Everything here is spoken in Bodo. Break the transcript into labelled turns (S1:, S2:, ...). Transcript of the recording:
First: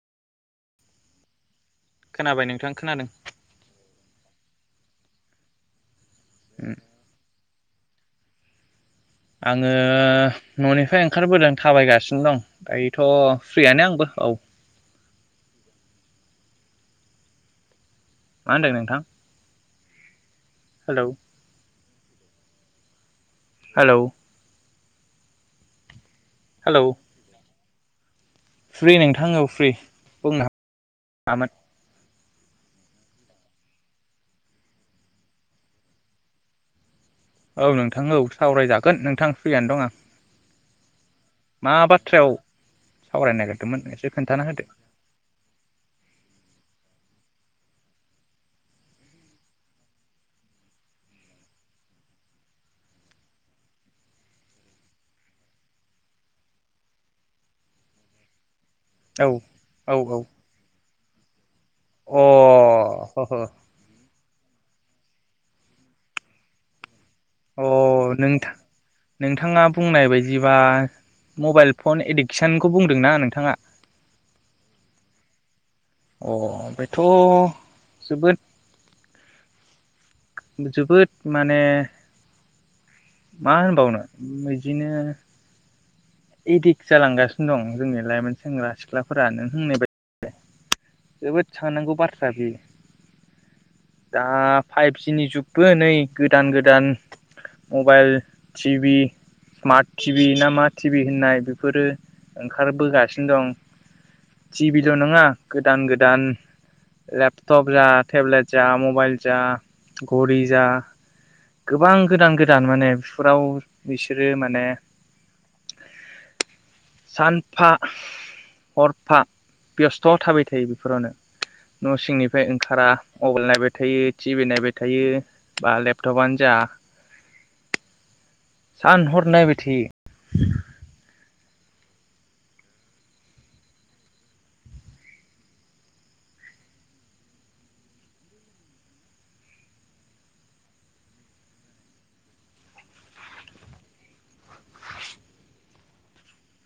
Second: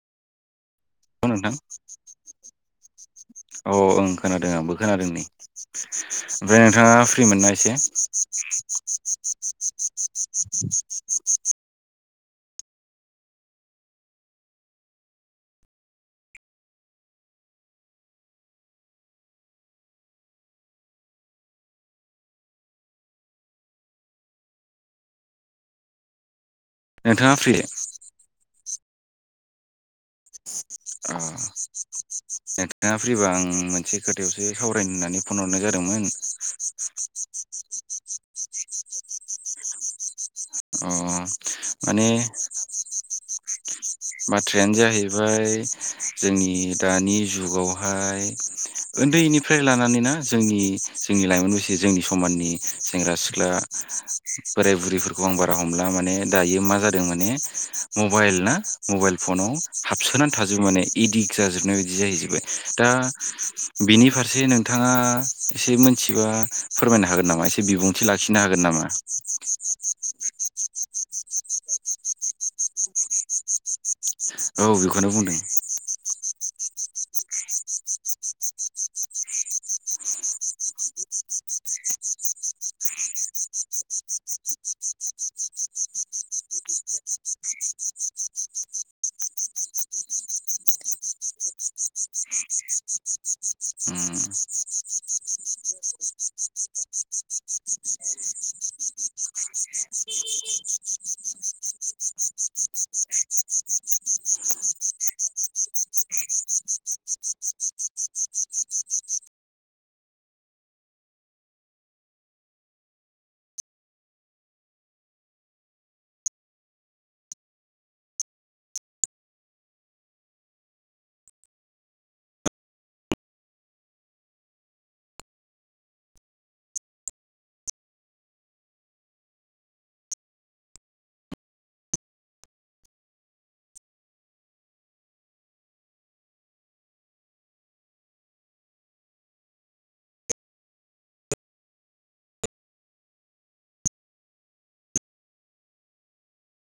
S1: औ नोंथां।
S2: खोनाबाय नोंथां खोनादों।
S1: औ ओं खोनादों। आंबो खोनादों नै ओमफ्राय नोंथाङा फ्रि मोनना एसे?
S2: आङो न'निफ्राय ओंखारबोदों थाबायगासि दं दायोथ' फ्रियानो आंबो औ। मा होनदों नोंथां? हेलौ हेलौ
S1: नोंथाङा फ्रि? [inaudible]
S2: फ्रि नोंथां औ फ्रि बुंनो
S1: अ
S2: हागोन
S1: नोंथाङा फ्रि बा आं मोनसे खोथायावसो सावरायनो होननानै फन हरनाय जादोंमोन।
S2: औ नोंथां औ सावरायजा गोन नोंथां फ्रियानो दं आं
S1: अ
S2: मा
S1: माने
S2: बाथ्रायाव सावरायनांगोन?
S1: बाथ्रायानो जाहैबाय जोंनि दानि जुगावहाय उन्दैनिफ्राय लानानै ना जोंनि जोंनि लाइमोन बैसो जोंनि समाननि सेंग्रा सिख्ला बोराय बुरै फोरखौ आं बारा हमला माने दायो मा जादों माने मबाइल ना मबाइल
S2: औ
S1: फनाव
S2: औ
S1: हाबसोनानै थाजोबो माने इदिक्स जाजोबनाय बायदि
S2: औ
S1: जाहैजोबबाय दा
S2: अ ह
S1: बेनि फारसे नों थाङा एसे मोनथियोबा फोरमायना
S2: अ नोंथा नोंथाङा बुंनाय बायदिबा मबाइल फन एडिक्सनखौ बुंदों ना नोंथाङा।
S1: औ बेखौनो बुंदों।
S2: थ' जोबोद जोबोद माने मा होनबावनो इदिनो एदिक्ट जालांगासिनो दं जोंनि लाइमोन सेंग्रा सिख्लाफोरा नों होननाय बाय जोबोद साननांगौ बाथ्रा बे
S1: उम
S2: दा फाइभ जिनि जुगबो नै गोदान गोदान मबाइल टिभि स्मार्ट टिभि ना मा टिभि होननाय बेफोरो ओंखारबोगासिनो दं। टिभिल' नङा गोदान गोदान लेपटप जा, टेब्लेट जा, मबाइल जा, घरि जा, गोबां गोदान गोदान माने बेफोराव बिसोरो माने सानफा हरफा बेस्थ' थाबाय थायो बेफोरावनो न' सिंनिफ्राय ओंखारा मबाइल नायबाय थायो टिभि नायबाय थायो बा लेपटपानो जा सानहर नायबाय थायो।